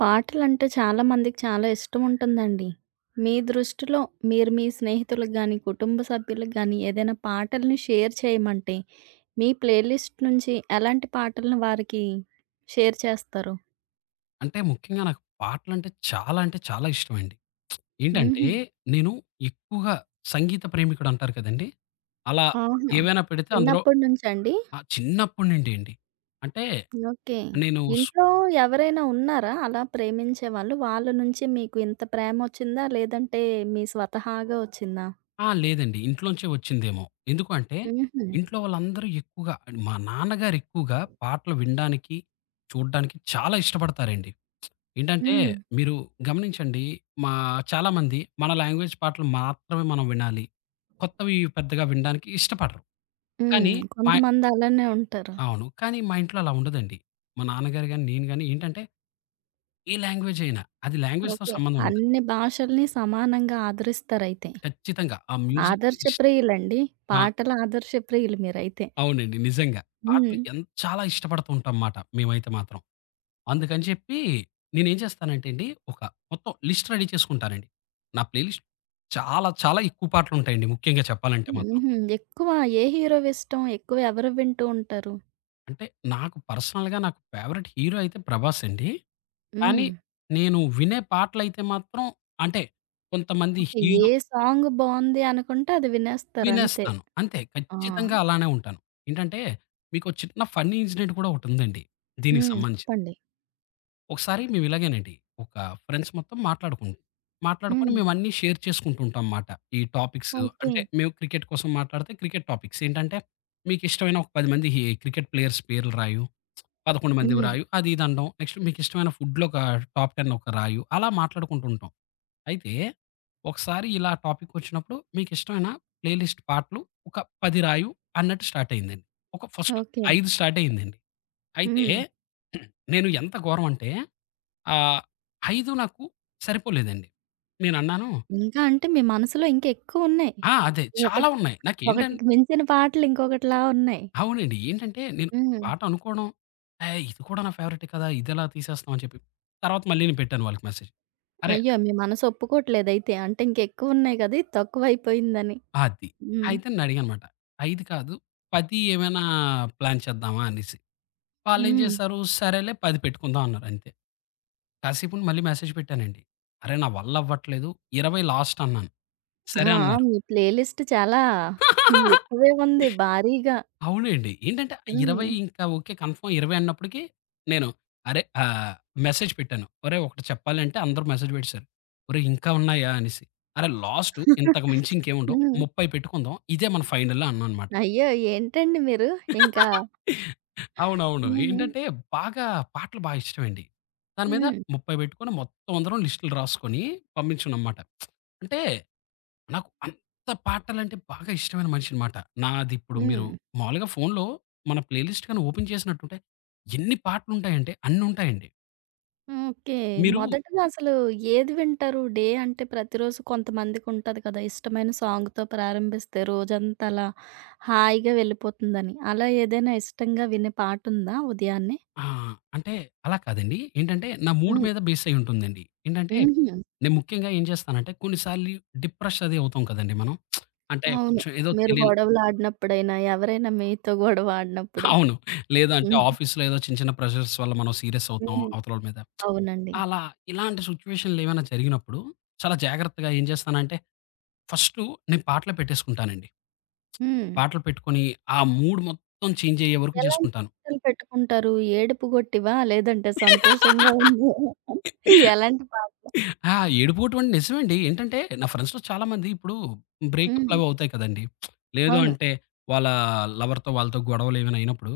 పాటలంటే చాలా మందికి చాలా ఇష్టం ఉంటుందండి. మీ దృష్టిలో, మీరు మీ స్నేహితులకి గాని, కుటుంబ సభ్యులకు గాని ఏదైనా పాటల్ని షేర్ చేయమంటే, మీ ప్లే లిస్ట్ నుంచి ఎలాంటి పాటలను వారికి షేర్ చేస్తారు? అంటే ముఖ్యంగా నాకు పాటలంటే చాలా అంటే చాలా ఇష్టం అండి. ఏంటంటే హుహు. నేను ఎక్కువగా సంగీత ప్రేమికుడు అంటారు కదండీ అలా ఆహా! ఏమైనా పెడితే అందులో చిన్నప్పటినుంచండి? ఆ! చిన్నప్పటి నుండి ఏండి అంటే ఓకె, నేను స్ ఇంట్లో ఎవరైనా ఉన్నారా అలా ప్రేమించేవాళ్ళు? వాళ్ళ నుంచి మీకు ఇంత ప్రేమొచ్చిందా? లేదంటే మీ స్వతహాగా వచ్చిందా? ఆ! లేదండి. ఇంట్లోంచే వచ్చిందేమో ఎందుకు అంటే, హుహు. ఇంట్లో వాళ్ళందరూ ఎక్కువగా అండ్ మా నాన్నగారు ఎక్కువగా పాటలు వినడానికి, చూడడానికి చాలా ఇష్టపడతారండి. ఏంటంటే హ్మ్. మీరు గమనించండి. మా చాలామంది మన లాంగ్వేజ్ పాటలు మాత్రమే మనం వినాలి కొత్తవి పెద్దగా వినడానికి ఇష్టపడరు. హ్మ్. కానీ మయ్ కొంతమంది అలానే ఉంటారు. అవును. కానీ మా ఇంట్లో అలా ఉండదండి మా నాన్నగారు గాని, నేను గాని ఏంటంటే ఏ లాంగ్వేజ్ అయినా అది లాంగ్వేజ్‌‌తో ఓకె. సంబంధం ఉండదు. అన్ని భాషల్ని సమానంగా ఆదరిస్తారైతే. ఖచ్చితంగా ఆ మ్యూజిక్ ఆదర్శ ఇష్ ప్రియులండి, ఆ! పాటల ఆదర్శప్రియులు మీరైతే. అవునండి, నిజంగా. పాటలు హ్మ్. ఎన్ చాలా ఇష్టపడుతూ ఉంటాం మాట మేమైతే మాత్రం. అందుకని చెప్పి నేనేం చేస్తానంటేండి, ఒక మొత్తం లిస్ట్ రెడీ చేసుకుంటానండి. నా ప్లేలిస్ట్ చాలా చాలా ఎక్కువ పాటలుంటాయండి ముఖ్యంగా చెప్పాలంటే మాత్రం. హుహు. ఎక్కువ ఏ హీరోవి ఇష్టం ఎక్కువ ఎవరివి వింటూ ఉంటారు? అంటే నాకు పర్సనల్‌గా నాకు ఫేవరైట్ హీరో అయితే ప్రభాస్ అండి. కానీ హ్మ్. నేను వినే పాటలయితే మాత్రం అంటే, కొంతమంది ఓకె. ఏ హీరో సాంగ్ బావుంది అనుకుంటే అది వినేస్తారు అంతే. వినేస్తాను అంతే ఆ! ఖచ్చితంగా అలానే ఉంటాను. ఏంటంటే, మీకొ చిన్న ఫన్నీ ఇన్సిడెంట్ కూడా ఒకటి ఉందండి దీనికి హ్మ్ సంబంధించింది. చెప్పండి. ఒకసారి మేము ఇలాగేనండి ఒక ఫ్రెండ్స్ మొత్తం మాట్లాడుకున్నం. మాట్లాడుకొని హ్మ్. మేమన్నీ షేర్ చేసుకుంటూ ఉంటాం అన్నమాట, ఈ టాపిక్స్ ఓకె. అంటే మేము క్రికెట్ కోసం మాట్లాడితే, క్రికెట్ టాపిక్స్ ఏంటంటే, మీకు ఇష్టమైన ఒక 10 మంది ఈ క్రికెట్ ప్లేయర్స్ పేర్లు రాయు, 11 మందివి హ్మ్. రాయు అది ఇది అనడం. నెక్స్ట్ మీకు ఇష్టమైన ఫుడ్‌లో ఒక టాప్ 10 ఒక రాయు. అలా మాట్లాడుకుంటూ ఉంటాం. అయితే ఒకసారి ఇలా టాపిక్ వచ్చినప్పుడు మీకిష్టమైన ప్లే లిస్ట్ పాటలు ఒక 10 రాయు అన్నట్టు స్టార్ట్ అయిందండి. ఒక ఫర్స్ట్ ఓకె. 5 స్టార్ట్ అయిందండి. అయితే హ్మ్. నేను ఎంత ఘోరం అంటే, ఆహ్, 5 నాకు సరిపోలేదండి నేనన్నాను ఇంకా అంటే మీ మనసులో ఇంకా ఎక్కువ ఉన్నాయి. ఆ! అదే చాలా ఒకటి ఉన్నాయి నాకు ఏంటన్ ఒకటికి మించిన పాటలు ఇంకొకటిలా ఉన్నాయి. అవునండి. ఏంటంటే నేను హ్మ్. పాట అనుకోవడం ఆహ్, ఇది కూడా నా ఫేవరైటే కదా ఇది ఎలా తీసేస్తున్నాం అని చెప్పి. తర్వాత మళ్ళీ నేను పెట్టాను వాళ్ళకి మెసేజ్. అరె అయ్యో! మీ మనసు ఒప్పుకోవట్లేదు అయితే అంటే, ఇంకా ఎక్కువున్నాయి కదా ఇది తక్కువైపోయిందని. అది. హ్మ్. అయితే నన్ను అడిగాను అన్నమాట, 5 కాదు 10 ఏమైనా ప్లాన్ చేద్దామా అనేసి. వాళ్ళేం హ్మ్. చేసారు, సరేలే 10 పెట్టుకుందాం అన్నారు అంతే. కాసేపుండి మళ్ళి మెసేజ్ పెట్టానండి, అరె నా వల్ల అవ్వట్లేదు 20 లాస్ట్ అన్నాను, ఆ! సరే అన్నారు. మీ ప్లే లిస్ట్ చాలా ఎక్కువే ఉంది భారీగా. అవునండి ఏంటంటే, హ్మ్. 20 ఇంకా ఓకె కన్ఫర్మ్ 20 అన్నప్పటికి, నేను అరె ఆహ్, మెసేజ్ పెట్టాను ఒరేయ్ ఒకటి చెప్పాలి అంటే అందరు మెసేజ్ పెట్టేసారు "ఒరేయ్ ఇంకా ఉన్నాయా?" అనేసి, అరె లాస్ట్ ఇంతకు మించి ఇంకేమి ఉండవు హ్మ్. 30 పెట్టుకుందాం ఇదే మనం ఫైనల్ అన్నా అనమాట. అయ్యో! ఏంటండి మీరు ఇంకా అవునవును. హ్మ్. ఏంటంటే బాగా పాటలు బాగా ఇష్టం అండి దాని మీద హ్మ్. 30 పెట్టుకొని మొత్తం అందరం లిస్ట్లు రాసుకొని, పంపించుకున్నం మాట. అంటే నాకు అంత పాటలంటే బాగా ఇష్టమైన మనిషిని మాట, నాది ఇప్పుడు మీరు హ్మ్. మామూలుగా ఫోన్‌లో మన ప్లే లిస్ట్ గాని ఓపెన్ చేసినట్టుంటే ఎన్ని పాటలు ఉంటాయి అంటే, అన్ని ఉంటాయండి. ఓకే. మీరు మొదటిలో అసలు ఏది వింటారు? డే అంటే, ప్రతిరోజు కొంతమందికి ఉంటది కదా! ఇష్టమైన సాంగ్‌తో ప్రారంభిస్తే రోజంతా అలా హాయిగా వెళ్ళిపోతుందని. అలా ఏదైనా ఇష్టంగా వినే పాట ఉందా ఉదయాన్నే? ఆ! అంటే, అలా కాదండి. ఏంటంటే నా మూడ్ హ్మ్. మీద బేసయ్యి ఉంటుందండి. ఏంటంటే, హుహు. నేను ముఖ్యంగా ఏం చేస్తానంటే, కొన్ని సార్లు డిప్రెష్ అది అవుతాం కదండీ మనం. అంటే, అవును. కొంచెం ఏదో మీరు తెలిని గొడవలాడినప్పుడైనా, ఎవరైనా మీతో గొడవాడినప్పుడు. అవును. లేదంటే హుహు. ఆఫీస్‌లో ఏదో చిన్న చిన్న ప్రెషర్స్ వల్ల మనం సీరియస్ అవుతాం హ్మ్. అవతల వాళ్ళ మీద. అవునండి. అలా ఇలాంటి సిట్యుయేషన్‌లో ఏమైనా జరిగినప్పుడు చాలా జాగ్రత్తగా ఏం చేస్తానంటే ఫస్ట్ నేను పాటలు పెట్టేసుకుంటానండి. హ్మ్. పాటలు పెట్టుకొని ఆ మూడ్ మొత్తం చేంజ్ అయ్యే వరకు ఎలాంటి చేసుకుంటాను. పాటలు పెట్టుకుంటారు ఏడుపుగొట్టివా? లేదంటే సంతోషంగా ఉన్నయా? ఎలాంటి పాట ఆ! ఏడుపోవడం అంటే, నిజమే అండి. ఏంటంటే నా ఫ్రెండ్స్‌లో చాలా మంది ఇప్పుడు హ్మ్. బ్రేకప్‌లవవుతాయి కదండీ. లేదు అవును. అంటే, వాళ్ళ లవర్‌తో వాళ్ళతో గొడవలేమైనా అయినప్పుడు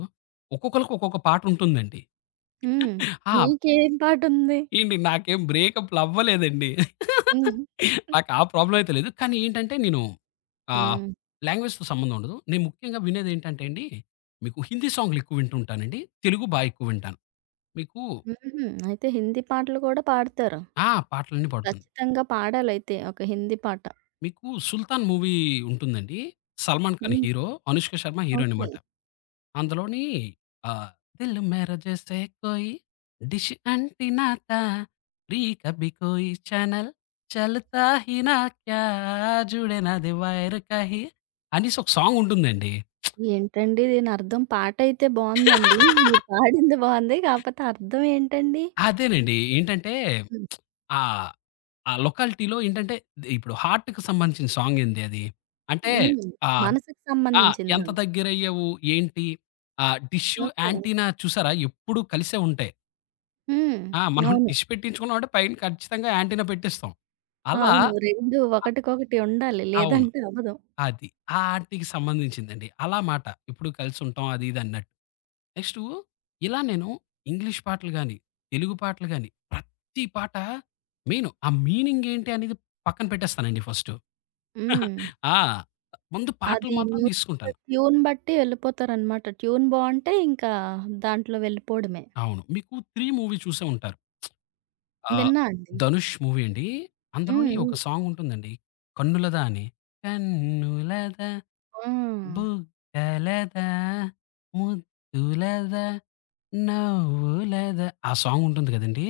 ఒక్కొక్కళ్ళకి ఒక్కొక్క పాట ఉంటుందండి. హ్మ్. ఆ మీకేం పాటుంది? ఏండి నాకేం బ్రేకప్లు అవ్వలేదండి. హ్మ్. నాకా ప్రాబ్లమ్ అయితే లేదు. కానీ ఏంటంటే, నేను ఆహ్, హ్మ్. లాంగ్వేజ్‌తో సంబంధం ఉండదు. నేను ముఖ్యంగా వినేదేంటంటే అండి, మీకు హిందీ సాంగ్లు ఎక్కువ వింటూ ఉంటాను అండి. తెలుగు బాగా ఎక్కువ వింటాను. మీకు హుహుహు. అయితే హిందీ పాటలు గూడా పాడుతారు. ఆ! పాటలన్నీ పాడుతాను. కచ్చితంగా పాడాలైతే ఒక హిందీ పాట. మీకు 'సుల్తాన్' మూవీ ఉంటుందండి. సల్మాన్ ఖాన్ హ్మ్. Hero, Anushka Sharma heroine okay. అన్నమాట. అందులోని ఆహ్, దిల్ మేర జైస్ కోయి, డిష్ అంటీనా తా. ప్రీత్ అభి కోయి చానెల్, చల్తా హీనా క్యా. జూడే నదీ వైర్ కహీ అనేసి ఒక సాంగుంటుందండి. ఏంటండీ దీనర్థం? పాటయితే బాగుందండి. మీరు పాడింది బాగుంది. కాకపోతే అర్థం ఏంటండి? అదేనండి. ఏంటంటే హ్మ్. ఆహ్, ఆ లొకాలిటీలో ఏంటంటే ద ఇప్పుడు హార్ట్‌కి సంబంధించిన సాంగ్ ఏంది అది. అంటే హ్మ్. ఆహ్, మనసుకు ఆ! సంబంధించిందా? ఎంత దగ్గరయ్యావు ఏంటి. ఆహ్, డిషు, ఓకే. ఆంటిన్నా చూసారా? ఎప్పుడూ కలిసే ఉంటాయి. హ్మ్. ఆ! మనం అవును. డిష్ పెట్టించుకున్నాం అంటే పైన ఖచ్చితంగా యాంటీనా పెట్టేస్తాం. అలా, అవును 2 అ ఒకటికొకటి ఉండాలి, అవును లేదంటే అవ్వదు. అది. ఆ! ఆటికి సంబంధించింది అలా మాట, ఇప్పుడు కలిసి ఉంటాం అది ఇది అన్నట్టు. నెక్స్టు ఇలా నేను ఇంగ్లీష్ పాటలు గాని తెలుగు పాటలు గాని ప్రతి పాట మెయిన్ ఆ మీనింగేంటి అనేది పక్కన పెట్టేస్తానండి ఫర్స్టు, హ్మ్. ఆ! ఆహ్, ముందు పాటలు అది మాత్రం తీసుకుంటాను. మ్యూజిక్ ట్యూన్ బట్టి ఎళ్ళిపోతారనమాట. ట్యూన్ బావుంటే ఇంకా దాంట్లో వెళ్ళిపోడమే. అవును మీకు 'త్రీ' మూవీ చూసే ఉంటారు. ఆహ్, విన్నా అండి. ధనుష్ మూవీ అండి హ్మ్. అందులోని ఒక హ్మ్. సాంగుంటుందండి 'కన్నులదా' అని. కన్నులదా ఆ! బుగ్గలదా ముద్దులదా నవ్వులదా ఆ సాంగుంటుంది కదండీ!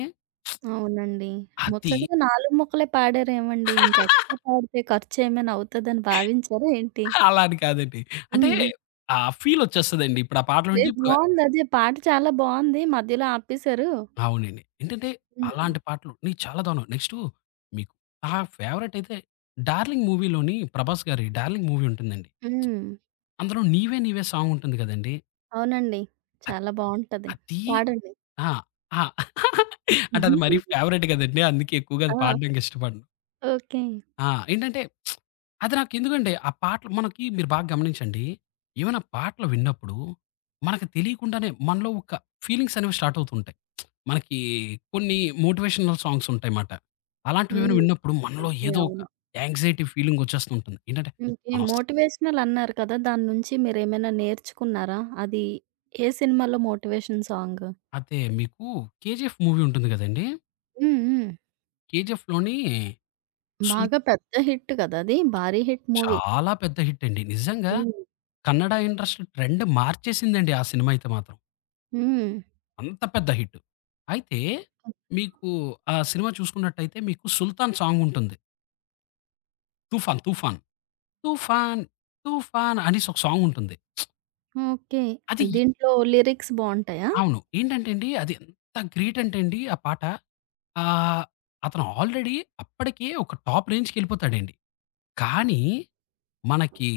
అవునండి అది ముచ్చటగా 4 మొక్కలే పాడారేమండి ఇంకా ఎక్స్ట్రా పాడితే ఖర్చేమైనా అవుతదని భావించారా ఏంటి? అలా అని కాదండి. అంటే హ్మ్. ఆ ఫీలొచ్చేస్తదండి ఇప్పుడా పాటలు వింటే లేదు ఇప్పుడా బావుందదే, పాట చాలా బావుంది మధ్యలో ఆపేశారు. అవునండి. ఏంటంటే హ్మ్. అలాంటి పాటలు చాలా దారుణమండి. నెక్స్టు మీ నా ఫేవరైట్ అయితే డార్లింగ్ మూవీ లోని ప్రభాస్ గారి డార్లింగ్ మూవీ ఉంటుంది అండి. హ్మ్. అందులో 'నీవే నీవే' సాంగుంటుంది కదండీ! అవునండి. ఆహ్, చాలా బావుంటది అదీ పాడండి. ఆ! ఆ! అంటే అది మరి ఫేవరెట్ కదండి! అందుకే ఎక్కువగా ఆ! పాడడానికి ఇష్టపడను. ఓకే. ఆ! ఏంటంటే అది నాకెందుకంటే ఆ పాటలు మనకి మీరు బాగ గమనించండి, ఏమైనా పాటలు విన్నప్పుడూ మనకు తెలియకుండానే మనలో ఒక ఫీలింగ్సనేవి స్టార్ట్ అవుతూ ఉంటాయి. మనకి కొన్ని మోటివేషనల్ సాంగ్స్ ఉంటాయమాట. అలాంటివేమైనా హ్మ్. విన్నప్పుడు మనలో నిజమే ఏదో ఒక అవును. యాంక్సైటీ ఫీలింగ్ వచ్చేస్తుంటుంది ఏంటంటే [unintelligible] మనం అస్ మోటివేషనల్ అన్నారు కదా! దాని నుంచి మీరేమైనా నేర్చుకున్నారా? అది ఏ సినిమాలో మోటివేషన్ సాంగూ? అదే మీకు 'కేజీఎఫ్' మూవీ ఉంటుంది గదండీ! హ్మ్. హ్మ్. 'కేజీఎఫ్‌' లోని సు బాగా పెద్ద హిట్ గదా! అది భారీ హిట్ మూవీ. చాలా పెద్ద హిట్ అండి. నిజంగా హ్మ్. కన్నడ ఇండస్ట్రీ ట్రెండ్ మార్చేసిందండి ఆ సినిమా అయితే మాత్రం. హ్మ్. అంత పెద్ద హిట్. అయితే హ్మ్. మీకు ఆ సినిమా చూసుకున్నట్టైతే మీకు 'సుల్తాన్' సాంగుంటుంది. 'తుఫాన్ తుఫాన్.' తుఫాన్ తుఫాన్ అనేసొక సాంగుంటుంది. ఓకే. అది దీంట్లో లిరిక్స్ బావుంటాయా? అవును. ఏంటంటే అండి అది ఎంత గ్రేట్ అంటే అండి ఆ పాట ఆహ్, అతను ఆల్రెడీ అప్పడికే ఒక టాప్ రేంజ్‌ళ్ళికెపోతాడండి. కానీ, మనకి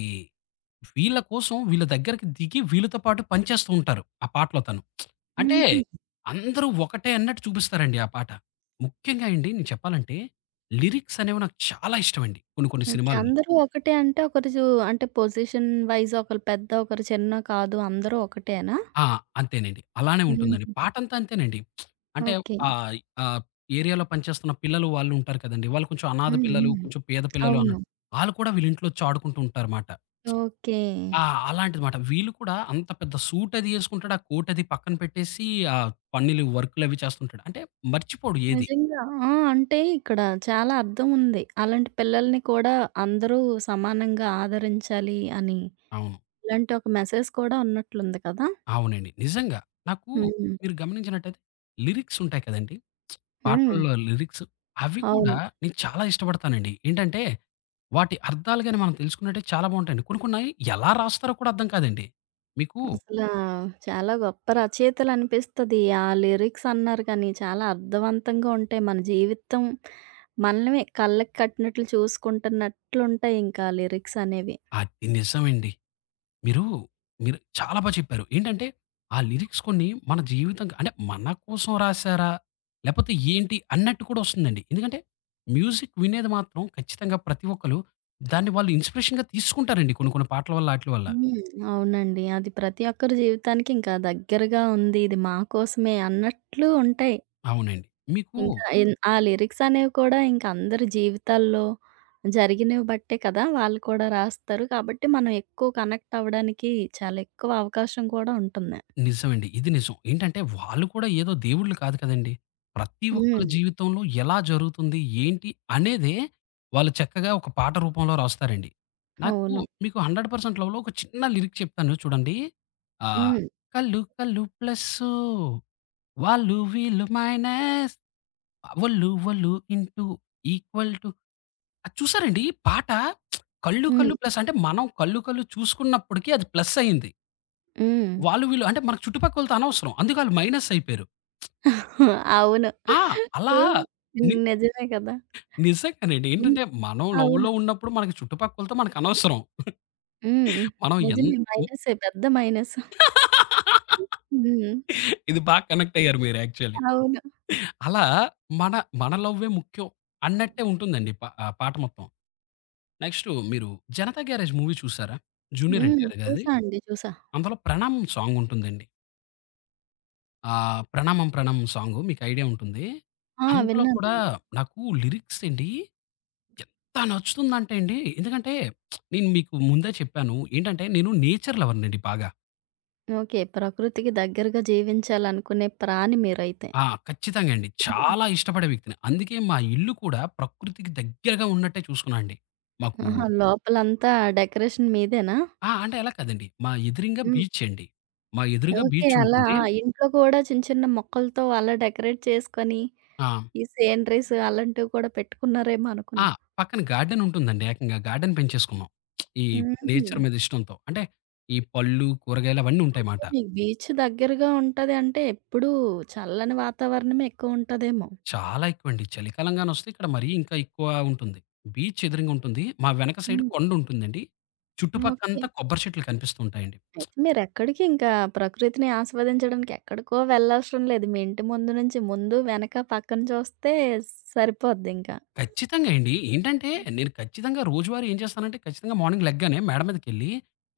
వీళ్ళ కోసం వీళ్ళ దగ్గరకి దిగి వీళ్ళతో పాటు పనిచేస్తూ ఉంటారు ఆ పాటలో తను. అంటే హుహు. అందరూ ఒకటే అన్నట్టు చూపిస్తారండి ఆ పాట. ముఖ్యంగా అండి నేను చెప్పాలంటే లిరిక్సనేవి నాకు చాలా ఇష్టమండి కొన్ని కొన్ని ఓకే. సినిమాల్లో. అందరూ ఒకటే అంటే ఒకరు చూ అంటే పొజిషన్ వైస్ ఒకలు పెద్ద ఒకరు చిన్న కాదు అందరూ ఒకటే అనా? ఆ! అంతేనండి. అలానే ఉంటుందండి. హుహు. పాటంతా అంతేనండి. అంటే ఓకే. ఆహ్, ఆ ఏరియాలో పనిచేస్తున్న పిల్లలు, వాళ్ళు ఉంటారు కదండీ! వాళ్ళు కొంచెం అనాధ హ్మ్. పిల్లలు, హ్మ్. కొంచెం పేద పిల్లలు అవును. అన్నట్టు ఆళ్ళు కూడా వీళ్ళింట్లో వచ్చి ఆడుకుంటూ ఉంటారుమాట. ఓకే. ఆ! అలాంటిదిమాట వీళ్ళు కూడా అంత పెద్ద సూట్ అదీ యేసుకుంటాడు. ఆ కోట్ అదీ పక్కన పెట్టేసి ఆ పనిలు, వర్కులవి చేస్తుంటాడు. అంటే మర్చిపోడు ఏది. నిజంగా. ఆ! అంటే ఇక్కడ చాలా అర్థం ఉంది. అలాంటి పిల్లల్ని కూడా అందరూ సమానంగా ఆదరించాలి అని. అవును. ఇలాంటి ఒక మెసేజ్ కూడా ఉన్నట్లుంది కదా! అవునండి. నిజంగా. నాకూ హ్మ్. మీరు గమనించినట్టైతే లిరిక్స్ ఉంటాయి కదండీ! హ్మ్. పాటల్లో లిరిక్స్. అవి కూడా అవును. నేను చాలా ఇష్టపడతానండి. ఏంటంటే వాటి అర్థాలు గాని మనం తెలుసుకున్నట్టే చాలా బావుంటాయండి. కొన్ని కొన్నాయి ఎలా రాస్తారో కూడా అర్థం కాదండి. మీకు అసలా చాలా గొప్ప రచయితలనిపిస్తది. ఆ లిరిక్సన్నారు గానీ చాలా అర్థవంతంగా ఉంటాయి. మన జీవితం మనమే కళ్ళకి కట్టినట్లు చూసుకుంటున్నట్లుంటాయి ఇంకా లిరిక్సనేవి. అది నిజమండి. మీరూ మీరు చాలా బా చెప్పారు. ఏంటంటే ఆ లిరిక్స్ కొన్ని మన జీవితం క అంటే మన కోసం రాశారా? లేపోతే ఏంటి? అన్నట్టు కూడా వస్తుందండి. ఎందుకంటే మ్యూజిక్ వినేది మాత్రం ఖచ్చితంగా ప్రతి ఒక్కళ్ళు దాన్ని వాళ్ళు ఇన్స్‌పిరేషన్‌గా తీసుకుంటారండి కొన్ని కొన్ని పాటల వల్ల, ఆటిల వల్ల. హ్మ్. అవునండి. అది ప్రతి ఒక్కరి జీవితానికి ఇంకా దగ్గరగా ఉంది. ఇది మా కోసమే అన్నట్లు ఉంటాయి. అవునండి. మీకూ ఇంకా ఎన్ ఆ లిరిక్సనేవి కూడా ఇంకా అందరి జీవితాల్లో జరిగినవి బట్టే కదా! వాళ్ళు కూడా రాస్తారు కాబట్టి మనం ఎక్కువ కనెక్ట్ అవ్వడానికి చాలా ఎక్కువ అవకాశం కూడా ఉంటుంది. నిజమండి. ఇది నిజం. ఏంటంటే వాళ్ళు కూడా ఏదో దేవుళ్ళు కాదు కదండీ! ప్రతి ఒక్కళ్ళ హ్మ్. జీవితంలో ఎలా జరుగుతుంది? ఏంటి? అనేదే వాళ్ళు చక్కగా ఒక పాట రూపంలో రాస్తారండి. నాకు అవును. మీకు "హండ్రెడ్ పర్సెంట్ లవ్‌లో" ఒక చిన్న లిరిక్ చెప్తాను చూడండి. ఆహ్, హ్మ్. కళ్ళు కళ్ళు ప్లస్సూ వాళ్ళు వీళ్ళు మైనస్ వొళ్ళు వొళ్ళు ఇంటూ ఈక్వల్ టూ అది చూసారండి! ఈ పాట కళ్ళు హ్మ్. కళ్ళు ప్లస్ అంటే మనం కళ్ళు కళ్ళు చూసుకున్నప్పడికి అది ప్లస్సయ్యింది. హ్మ్. వాళ్ళు వీళ్ళు అంటే మన చుట్టుపక్కోళ్ళతో అనవసరం అందుకే ఆళ్ళు మైనస్ అయిపోయారు. అవును. ఆ! అలా ఆహ్, ని నిజమే కదా! నిజంగానే అండి. హ్మ్. ఏంటంటే మనం అవును. లవ్‌లో ఉన్నప్పుడు మన చుట్టుపక్కలతో మనకనవసరం. హ్మ్. మనం ఎం నిజమే హ్మ్. మైనస్సే.పెద్ద మైనస్. హ్మ్. ఇది బా కనెక్టయ్యారు మీరు యాక్చువల్లీ. అవును. అలా మన, మన లవ్వే ముఖ్యం అన్నట్టే ఉంటుందండి. ప ఆ పాట మొత్తం. నెక్స్టూ మీరు 'జనతా గ్యారేజ్ మూవీ చూసారా? జూనియర్ హ్మ్. ఎన్‌టిఆర్ గారిది చూసా అండి. చూసా. అందులో 'ప్రణామం' సాంగుంటుందండి. ఆహ్, 'ప్రణామం ప్రణామం' సాంగు. మీకయిడియా ఉంటుందీ. ఆ! అందులో కూడా విన్నానండి. నాకు లిరిక్సెండీ ఎంత నచ్చుతుందంటే అండి, ఎందుకంటే, నేను మీకు ముందే చెప్పాను ఏంటంటే, నేను నేచర్ లవర్‌నండి బాగా. ఓకే. ప్రకృతికి దగ్గరగా జీవించాలనుకునే ప్రాణి మీరైతే. ఆ! ఖచ్చితంగండి. చాలా ఇష్టపడే వ్యక్తిని. అందుకే మా ఇల్లు కూడా ప్రకృతికి దగ్గరగా ఉన్నట్టే చూసుకున్నా అండి. మాకు ఆహా! లోపలంతా డెకరేషన్ మీదేనా? ఆ! అంటే అలాగ కాదండి. మా ఎదురింగా హ్మ్. బీచ్చండి. మా ఎదురుగా ఓకే. అలా బీచ్చుంటుంది. ఇంట్లో గూడా చిన్న చిన్న మొక్కలతో అలా డెకరేట్ చేసుకొని, ఆ! ఈ సీనరీస్, అలాంటివి కూడా పెట్టుకున్నారేమో ఆ! అనుకున్నా. పక్కన గార్డెనుంటుందండి ఏకంగా. గార్డెన్ పెంచేసుకున్నాం. ఈ నేచర్ హుహు. మీద ఇష్టంతో. అంటే, ఈ పళ్ళు, కూరగాయలు అవన్నీ ఓకే. ఉంటాయిమాట. మీకు బీచ్ దగ్గరగా ఉంటదంటే ఎప్పుడూ చల్లని వాతావరణమే ఎక్కువుంటదేమో. చాలా ఎక్కువండి. చలికాలంగానొస్తే ఇక్కడ మరీ ఇంకా ఎక్కువా ఉంటుంది. బీచ్చెదురుంగుంటుంది. మా వెనక సైడు హ్మ్. కొండుంటుందండి. ఓకే. చుట్టుపక్కంతా కొబ్బరి చెట్లు కనిపిస్తూ ఉంటాయండి. అయితే మీరెక్కడికింకా ప్రకృతిని ఆస్వాదించడానికి ఎక్కడికో వెళ్ళవసరం లేదు. మీ ఇంటి ముందు నుంచి ముందు, వెనక, పక్కన చూస్తే సరిపోద్దింక. ఖచ్చితంగా అండి. ఏంటంటే, నేను ఖచ్చితంగా రోజువారి ఏం చేస్తానంటే, ఖచ్చితంగా మార్నింగ్ లెగ్గానే మేడ మీదకెళ్ళీ,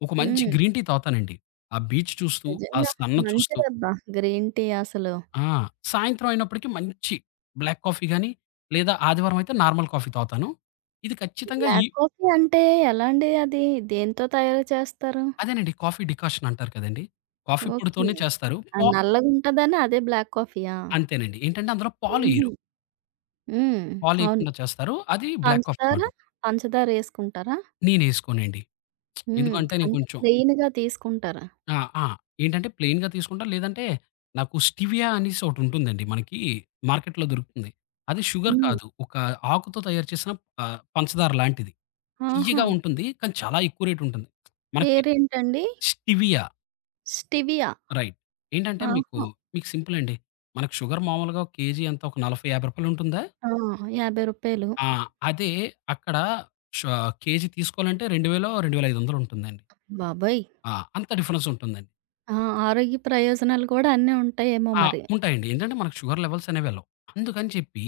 ఒక మంచి హ్మ్. గ్రీన్ టీ తావుతానండి, ఆ బీచ్ చూస్తూ, ఆ నిజంగా. సన్ను చూస్తూ. మంచిదబ్బా గ్రీన్ టీ అసలు. ఆ! సాయంత్రం అయినప్పడకీ మంచి బ్లాక్ కాఫీ గానీ లేదా ఆదివారవయితే నార్మల్ కాఫీ తాగుతాను. ఇది ఖచ్చితంగా ఇ బ్లాక్ కాఫీ అంటే ఎలా అండి అది? దేనితో తయారు చేస్తారు? అదేనండి, కాఫీ డికాషనంటారు కదండి. Coffee okay. పొడి‌తోనే చేస్తారు. ప ఆహ్, నల్లగుంటదని అదే బ్లాక్ కాఫీయా? అంతేనండి. ఏంటంటే అందులో హుహు. పాలెయరు. హ్మ్. అవును. పాలెయకుండా చేస్తారు. అది బ్లాక్ కాఫీ పంచదార? మాట. పంచదార యేసుకుంటారా? నేనేసుకోనండి. ఎందుకు హ్మ్. అంటే, నే అంటే, కొంచెం ప్లెయినుగా తీసుకుంటారా? ఆ! ఆ! ఏంటంటే, ప్లెయిన్‌గా తీసుకుంటా, లేదంటే నాకు స్టివియా అనేసొకటిటుంటుందండి. మనకీ మార్కెట్‌లో దొరుకుతుంది. అది షుగర్ హ్మ్. కాదు. ఒక ఆకుతో తయారు చేసిన ఆహ్, పంచదార లాంటిది. తియ్యగా ఆహా! ఉంటుంది, కానీ చాలా ఎక్కువ రేటుంటంది. మనకి పేరేంటండీ? స్టివియా. స్టివియా రైట్ ఏంటంటే మీకు, ఆహా! మీకు సింపులండి. మనకు షుగర్ మామూలుగా ఒక కేజీ ఎంతా ఒక 40, 50 రూపాయలుంటుందా? ఆ! రూ. 50. ఆ! అదే, అక్కడ ష కేజీ తీసుకోవాలంటే రెండు వేలో, 2500 ఉంటుందండి. బాబోయ్! ఆ! అంత డిఫరెన్సుంటుందండి. ఆ! ఆరోగ్య ప్రయోజనాలు కూడా అన్నీ ఉంటాయేమో ఆ! మరి! ఉంటాయండి. ఏంటంటే మనకు షుగర్ లెవెల్స్ అనేవి వెళ్లవు. అందుకని చెప్పి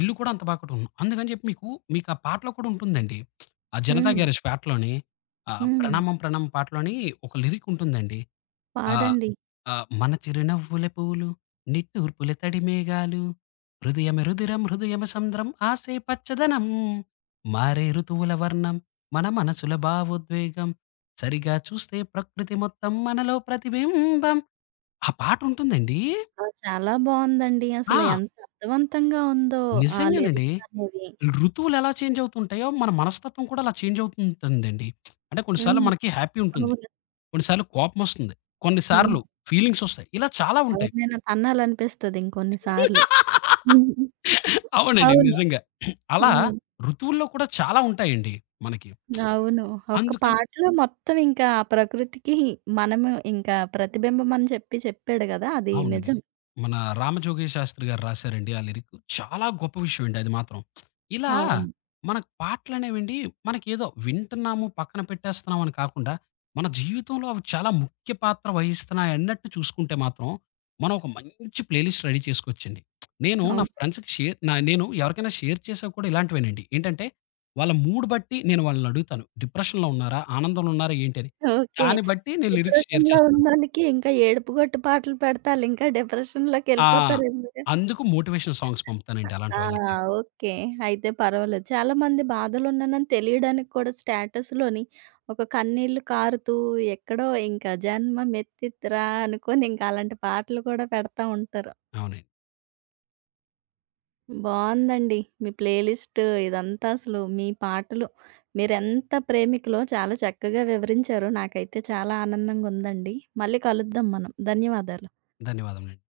ఇల్లు కూడా అంత బాగా కట్టుకున్నాం. అందుకని చెప్పి మీకు, మీకు ఆ పాటలో కూడా ఉంటుందండి. ఆ 'జనతా హ్మ్. గ్యారేజ్' పాటలోని, ఆ హ్మ్. 'ప్రణామం ప్రణామం' పాటలోని ఒక లిరిక్ ఉంటుందండి. ఆహ్, పాడండి. ఆహ్, మన చిరునవ్వులే పువ్వులు, నిట్టూర్పుల తడి మేఘాలు, హృదయమే రుదిరం హృదయమే సంద్రం ఆశే పచ్చదనం. మారే ఋతువుల వర్ణం మన మనసుల భావోద్వేగం సరిగా చూస్తే ప్రకృతి మొత్తం మనలో ప్రతిబింబం. ఆ పాటుంటుందండీ ఆ! చాలా బావుందండి. అసలు ఆ! ఎంత అర్థవంతంగా ఉందో! ఆ నిజంగానండి. లిరిక్సనేది. ఋతువులెలా చేంజవుతూ ఉంటాయో, మన మనస్తత్వం కూడా అలా చేంజవుతుంటుందండి. అంటే కొన్ని సార్లు హ్మ్. మనకి హ్యాపీ ఉంటుంది, అవును. కొన్ని సార్లు కోపమొస్తుంది, కొన్ని హ్మ్. సార్లు ఫీలింగ్సొస్తాయి. ఇలా చాలా ఉంటాయి. ఎవరినైనా తన్నాలనిపిస్తది ఇంకొన్ని సార్లు, అవునండి. అవును. నిజంగా. అలా హ్మ్. ఋతువుల్లో కూడా చాలా ఉంటాయెండి మనకి. అవును. ఒక అందుకని పాటలో మొత్తం ఇంకా ఆ ప్రకృతికి మనము ఇంకా ప్రతిబింబమని చెప్పి చెప్పాడు కదా! అది అవునండి. నిజం. మన రామజోగయ్య శాస్త్రి గారు రాసారండి. ఆ లిరిక్ చాలా గొప్ప విషయం అండి. అది మాత్రం ఇలా అవును. మనకు పాటలనేవెండి, మనకేదో వింటున్నాము, పక్కన పెట్టేస్తున్నాము అని కాకుండా, మన జీవితంలో అవి చాలా ముఖ్య పాత్ర వహిస్తున్నాయన్నట్టు చూసుకుంటే మాత్రం మనం ఒక మంచి ప్లేలిస్ట్ రెడీ చేసుకోవచ్చండి. నేను నా అవునండి. ఫ్రెండ్స్‌కి షేర్ నేను ఎవరికైనా షేర్ చేశాక కూడా ఇలాంటివేనండి. ఏంటంటే, వాళ్ల మూడ్ బట్టి నేను వాళ్లని అడుగుతాను. డిప్రెషన్‌లో ఉన్నారా, ఆనందంలో ఉన్నారా, ఏంటి అని. ఓకే. దాన్ని బట్టి నేను లిరిక్స్ షేర్ డిప్రెషన్‌లో చేస్తాను. ఉన్నోళ్లకి ఇంకా ఏడుపుగొట్టు పాటలు పెడితే, ఆళ్ళింకా ఆ! డిప్రెషన్‌లోకెళ్లిపోతారందుకు? అందుకు మోటివేషనల్ సాంగ్స్ పంపుతానండి అలాంటి ఆ! వాళ్ళకి. ఓకే. అయితే పర్వాలేదు. చాలామంది బాధలో ఉన్నాయని తెలియడానికి కూడా స్టేటస్‌లోనే ఒక కన్నీళ్లు కారుతూ, ఎక్కడో ఇంకా జన్మమెత్తితిరా అనుకుని, ఇంకా అలాంటి పాటలు కూడా పెడతా ఉంటారు. అవును. బావుందండి. మీ ప్లే లిస్ట్ ఇదంతా. అసలు మీ పాటలు మీరెంత ప్రేమికులో, చాలా చక్కగా వివరించారు. నాకైతే చాలా ఆనందంగుందండి. మళ్లీ కలుద్దాం మనం. ధన్యవాదాలు. ధన్యవాదములండి.